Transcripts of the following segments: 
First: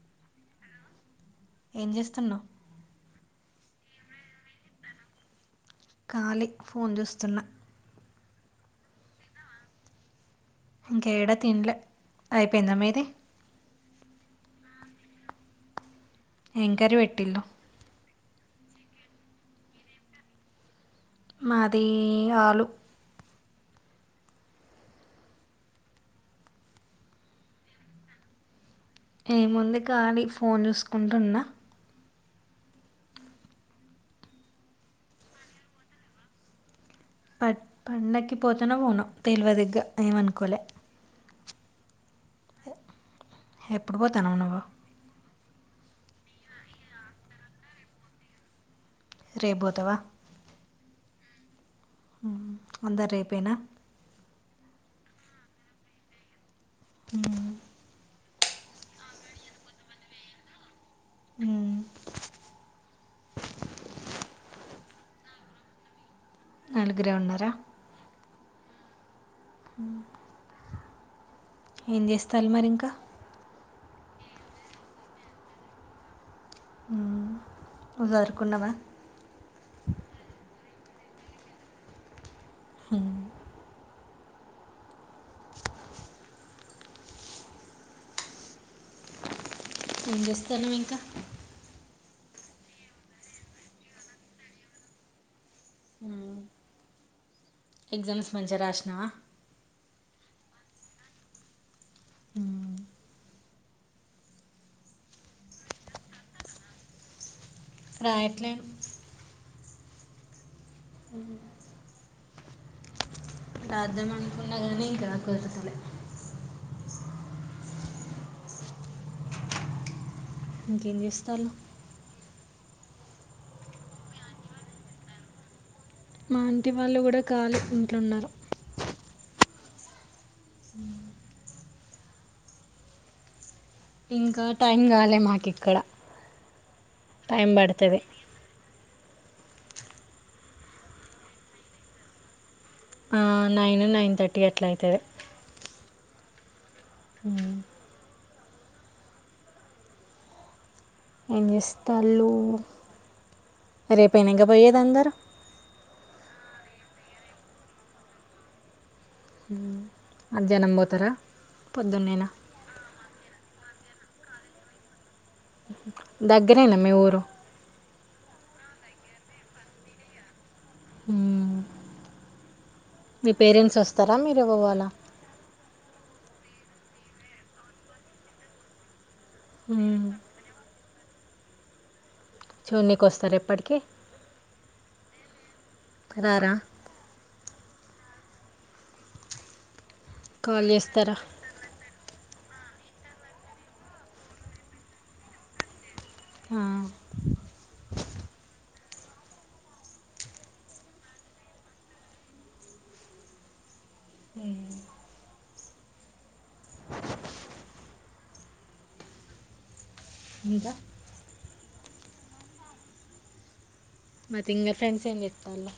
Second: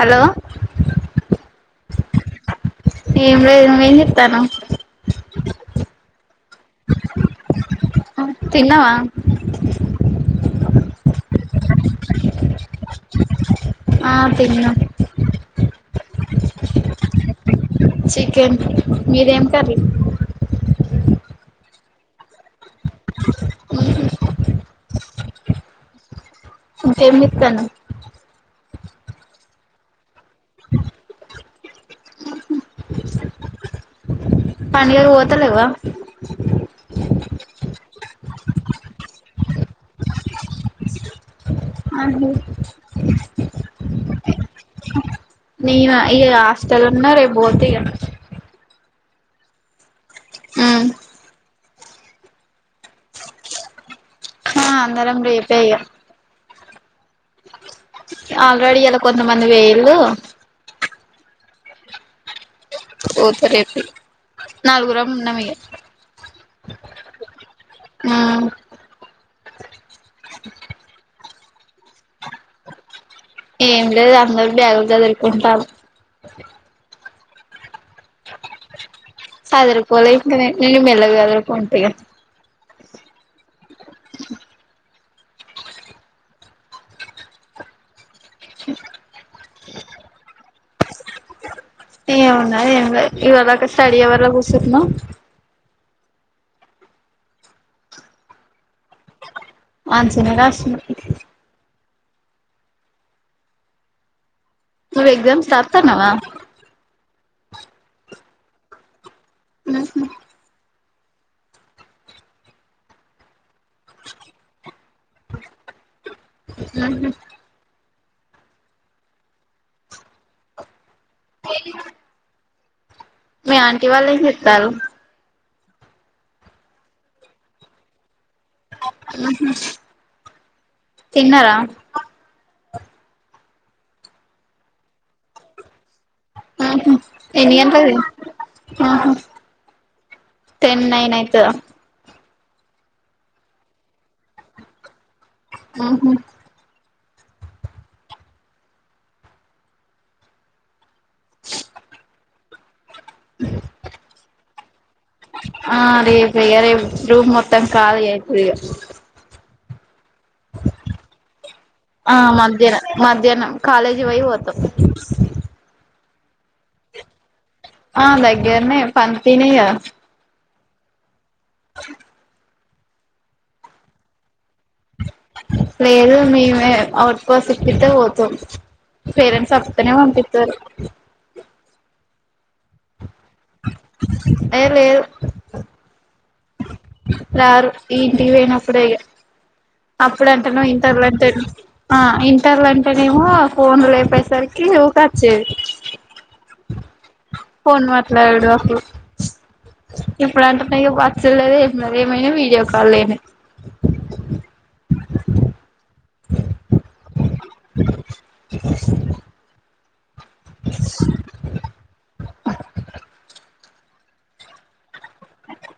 Hello. ఏం చేస్తున్నావు ఏం లేదు నువ్వేం చేత్తనవ్. ఖాలీ ఫోన్ చూస్తున్నా. తిన్నావా. ఇంకేడా తిన్లే అయిపోయిందా మీది. ఆ తిన్న. ఏంకరి పెట్టిల్లు. చికెన్ మీదేం కర్రీ. మాది ఆలు. ఇంకేం చేతనవ్. ఏముంది కానీ ఫోన్ చూసుకుంటున్నా. పండుగకు పోతలెవ్వ. పోతనో పోనో తెలివది ఇగ్గ ఏమనుకోలే. అదే. ఎప్పుడు పోతానవు నువ్వు. నేను ఇ హాస్టల్ ఉన్నా రేపు బోత ఇగ రేబోతవా ఊమ్ అందరు రేపేనా ఆ అందరం రేపే ఇగ ఊమ్ ఆల్రెడీ ఇయలా కొంతమంది పెయేరుకదా ఊమ్ ఓ సరే నలుగురం ఉన్నాం ఇగ నలుగురే ఉన్నారా ఉమ్ ఊమ్ [unintelligible] ఏం చేస్తల్ మరి ఇంకా ఏం లేదు అందరు బ్యాగులు సదురుకుంటాల్ ఊమ్ నువ్ సదురుకున్నావా నేన్ మెల్లగా సదురుకుంటా ఇగ ఊమ్ [unintelligible] [unintelligible] [unintelligible] ఏం చేస్తాన్నవ్ ఇంకా ఏమున్నది ఏం లేదు ఇవాడ్దాకా స్టడీ హౌర్లా కూర్చునం, హు ఎగ్జామ్స్ మంచి గా రాసినవా, మంచిగానే రాసిన ఊమ్ నువ్వు ఎగ్జామ్స్ రాతన్నవా, రాయట్లే ఉహు ఊహు రాదామనుకున్నా గానీ ఇంకా కుదుర్తలే ఉహు ఇంకేం చేస్తార్లు మీ ఆంటీ వాళ్ళు ఏం చేతళ్లు మా ఆంటి వాళ్ళు గూడా కాలే ఇంట్లున్నరు, ఉహు తిన్నరా ఇంకా టైం కాలే మాకు ఇక్కడ ఊహు టైం ఎన్ని గంట్లది పడుతుంది ఉహు టెన్ నైన్ అయితద ఆ నైన్ నైన్ థర్టీ అట్ల అయితది. ఊహు ఊ ఏం చేస్తలు రేపే నా ఇంగా పోయేది అందరు ఆ రేపే ఇగ రేపు రూమ్ మొత్తం ఖాళీ అయితది ఇగా ఊ మధ్యాహ్నం పోతరా ఆ మధ్యాహ్నం మధ్యాహ్నం కాలేజ్ పోయి పోతాం, ఊ దగ్గరేనా మీ ఊరు ఆ దగ్గర్నె పంతినే కాదా [unintelligible] మీ పేరెంట్స్ వస్తరా మీర్ లేదు మేమే అవుబస్ ఎక్కితే పోతం, పేరెట్స్ వాతనే పంపిత్తరు, చున్నీక్ ఏ లేదు రారా రారు ఇంటి పోయినప్పుడే ఇగా అప్పుడు అంటే నో కాల్ ఇంటర్ లా చేస్తారా టెన్ ఆ ఇంటర్లు అంటేనేమో ఫోన్ లేపేసరికి ఊకోచ్చేది. ఆ ఫోన్ మాట్లాడుడో అప్పు ఎప్పుడంటే ఎం వచ్చుడు లేదు ఏమైనా వీడియో కాల్ లేనే [unintelligible] [unintelligible] ఇంకా [unintelligible] మా తింగరి ఫ్రెండ్సే ఎం చేతుల్లో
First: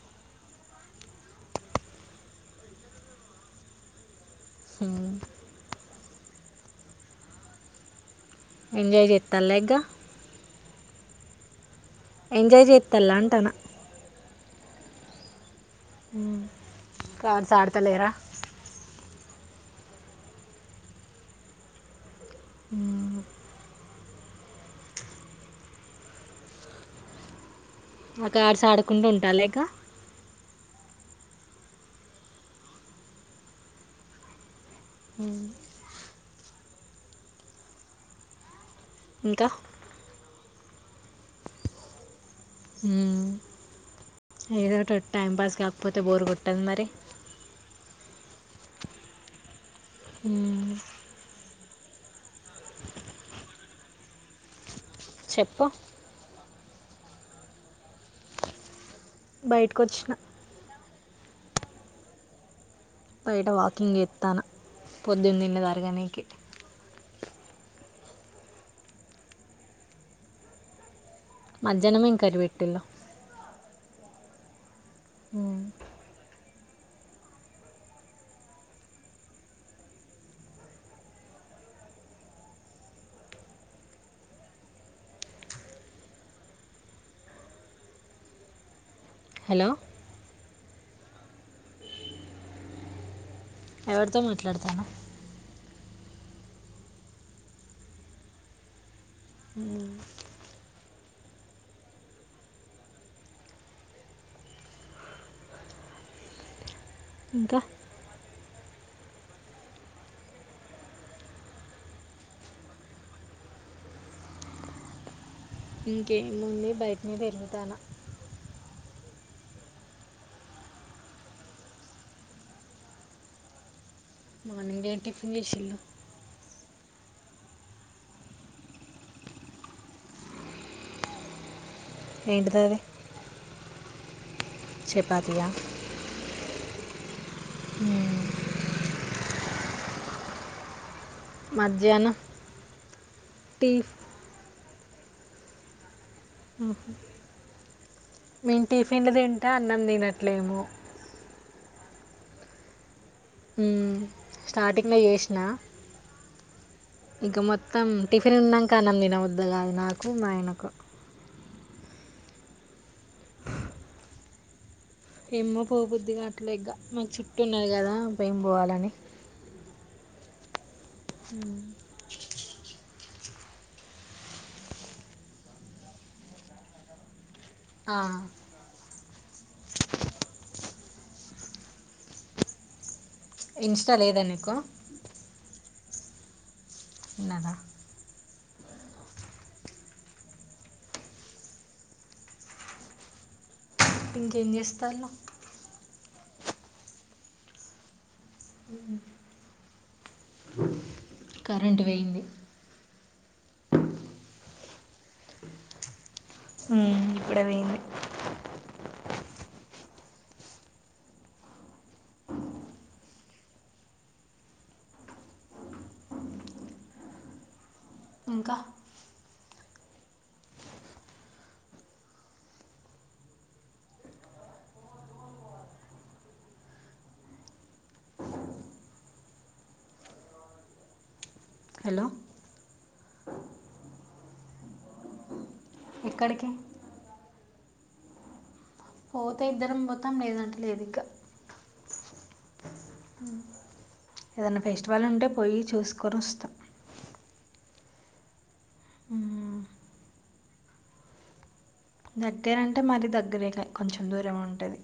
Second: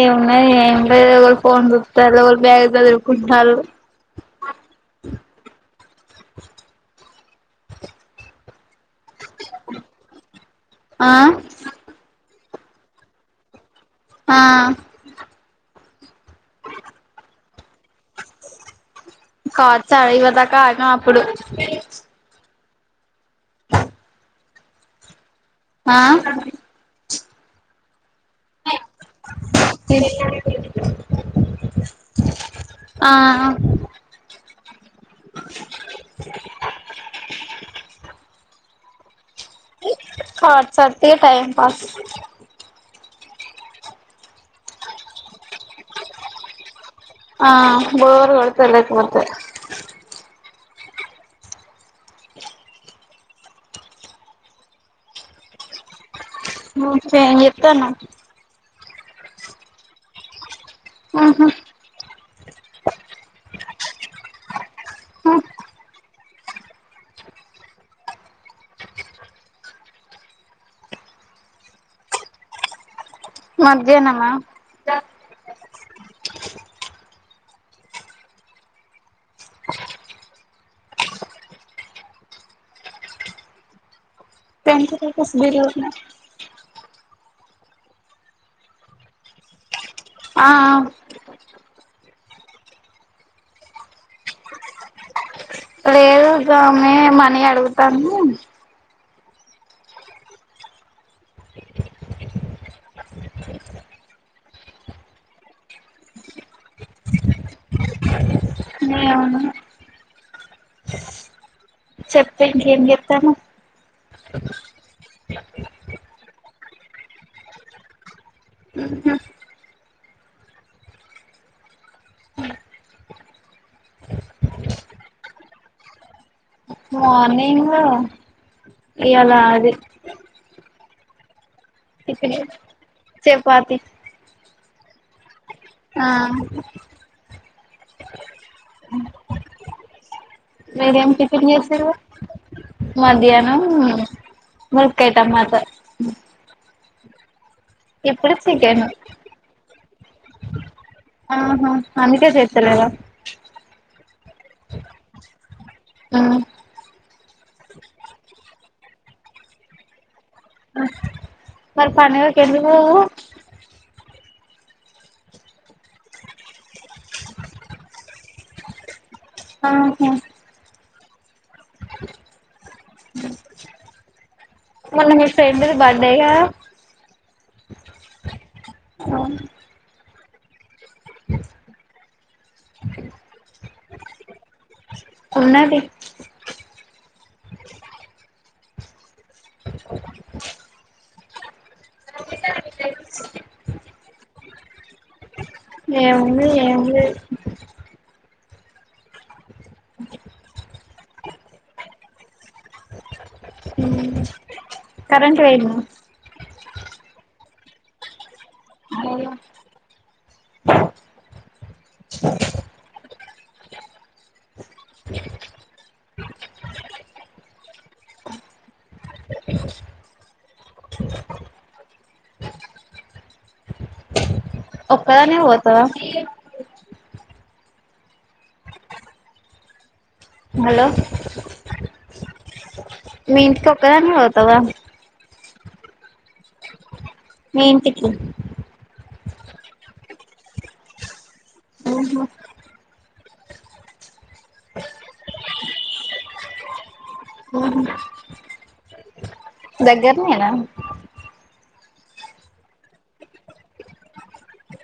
ఏమున్నది ఏంలేదు ఒకళ్లు ఫోన్ చుత్తల్ ఒకళ్లు బ్యాగ్ సదుర్కుంటాళ్ళు, హు ఎంజాయ్ చెత్తల్లేగ్గా ఆ ఎంజాయ్ చెత్తలంటన ఆ ఉమ్ కాడ్స్ ఆడతలేరా కార్డు్సా ఇదివరదాకా ఆడినం అప్పుడు ఊమ్ ఆ ఆకాడస్ ఆడకుండా ఉంటాలిగా ఆ మ్మ్ [inaudible] ఇంకా కాడ్స్ ఆ డితే ఇగ టైమ్పాస్ ఉమ్ ఏదో తోట్ టైంపాస్ కాకపోతే బోరు కొట్టది మరి తెలకిపోతే మ్ చెప్పు నువు ఎంజేత్తన్నావ్ బయటకొచ్చిన అహా బయట వాకింగ్ జేత్తన్న పొద్దున్నదిన్నదరగనికి మజ్జనం ఎంకర్రి పెట్టిల్లు మధ్యాహ్నమా [unintelligible] హలో ఆ అ ఎవరితో మాట్లాడతానవు లేదు గామే మనీ అడుగుతన్ను ఉమ్ ఇంక నేను చెప్తే ఇంకేంజేత్తన్నవ్ ఇంకేముంది బయటనే తిరుగుతానా మనింగ్ ఏంటిఫిన్ చెషిల్లు మార్నింగ్ ఇవాలా అది టిఫిన్ ఏంటిది చేపాతి చేపతియా ఆ హ్మ్మ్ హా మీరేమి టిఫిన్ చేసారు మధ్యాహ్నం మధ్యాహ్నం టీ ములుకయి టమటా మేన్ చికెన్ టిఫిన్లు తింటే అన్నం తినట్లేము ఆహా అందుకే చేతలేదా స్టార్టింగ్ లో చేసిన ఆ ఇంక మొత్తం టిఫిన్ తిన్నాక అన్నం తినబుద్ధి కాదు నాకు మా ఆయనకు మరి పండగకు ఎందుకు పోవు ఏమో పోబద్దిగా అట్లగ్గ మన చుట్టూ ఉన్నది కదా భమి పోవాలని ఆహా ఉ మన్న మీ ఫ్రెండ్ది బర్డేగా ఆ అ ఇన్స్టా లేదా నీకు ఉన్నది నానా ఇంకేం చేస్తాలు ఏం ఉంది ఎమ్మే ఉ కరెంటు వేయింది కరెంట్ వైద ఉ ఇప్పుడే వైది ఇంకా ఒకదానివే పోతావా హలో హలో మీ ఇంటికి ఒకదానివే పోతవా ఎక్కడికి మీ ఇంటికి పోతే ఇద్దరం పోతాం లేదంటె లేదు ఇంగ ఊహు ఉ ఏదనా ఫెస్టివల్ ఉంటే పోయి చూసుకొని వస్తా దగ్గర్నయ్న దగ్గరంటే మరీ దగ్గరేకా కొంచెం దూరం ఉంటది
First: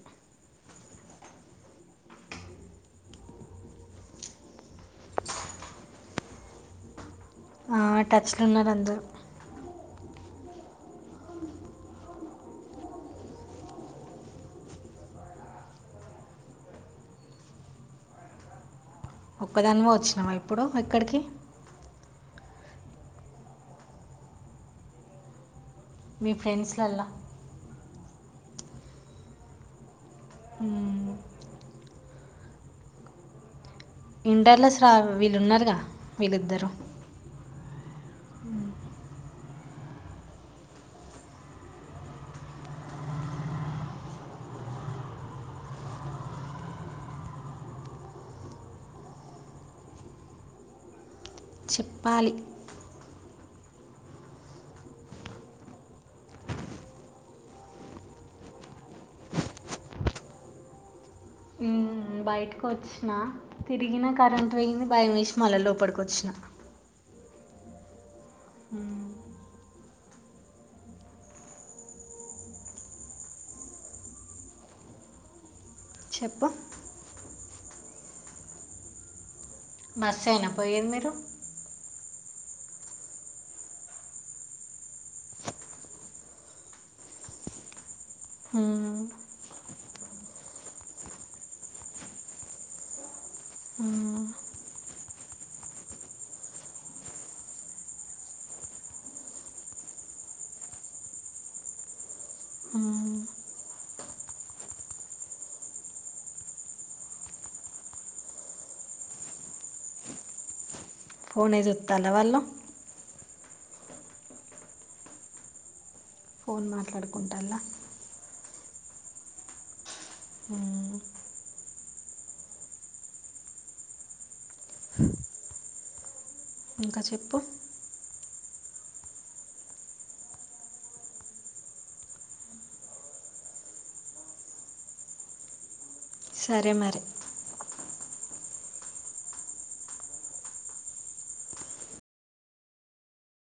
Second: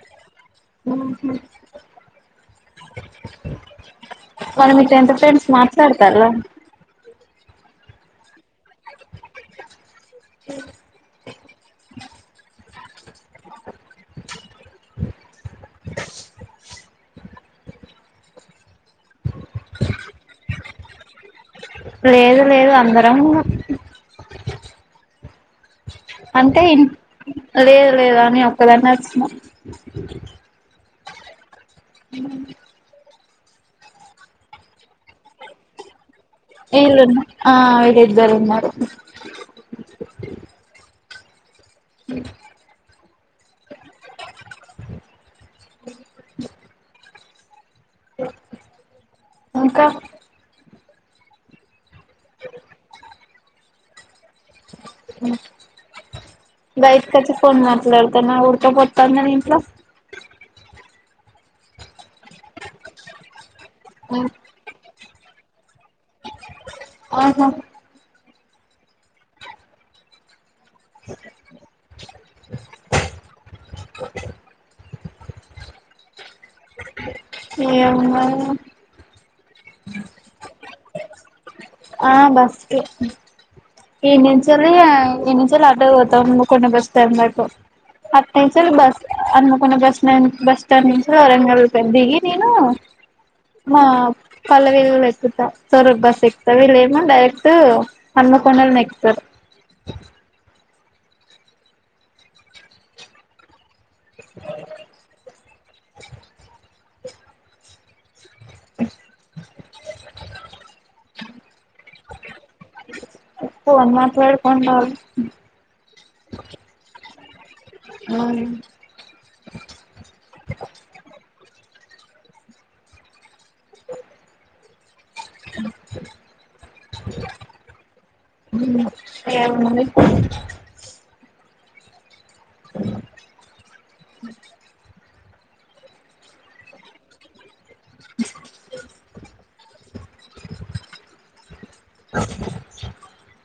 ఊహు మరూ మీ టెన్త్ ఫ్రెండ్స్ మాట్లాడతార టచ్లో ఉన్నారు అందరూ ఒక్కదానిమ వచ్చినామా ఇప్పుడు ఎక్కడికి లేదు లేదు అందరం ఉనం మీ అంటే ఇ ఫ్రెండ్స్లల్లా లేదు లేదు అని ఒకదన్న వచ్చినం ఉ ఇంటారులేసలు వీళ్ళున్నారుగా ఇన్నా ఆ ఇళద్దారు ఉన్నారు ఇంకా చెప్పాలి బైకా చ ఫోన్ మట్లాడతన్నా ఉఊడతో పోతా నిట్లో మ్మ్, బయటకు వచ్చిన తిరిగినా కరెంట్ వే్యంది భయం వేసి మల లోపలిక వచ్చిన ఆహా మ్మ్. చెపూ ఏందో బస్సు అయినా పోయది మీరు ఆ బస్కే ఎనిచిలే ఎంచి ఆటకు పాతం హన్మకోడ అటునుచేలి బస్ మ్మ్. హనుమకొండ బస్ న బస్ స్టాండ్ నిస వరంగల్కి వెందిగి నను ఆ పలవలు ఎకుత సవర బస్ ఎక్ వీళ్ళేమో డైరెక్ట్ హన్మకొండలు నెక్స్తారు [inaudible] [inaudible] తల వాలో ఫోన్ మాట్లాడుకుంటాళ్లు ఫోన్ మాట్లాడుకుంటాల్లా హ ఇంకా చెప్పు ఉమ్ ఏముందండి అ సరే మరి అ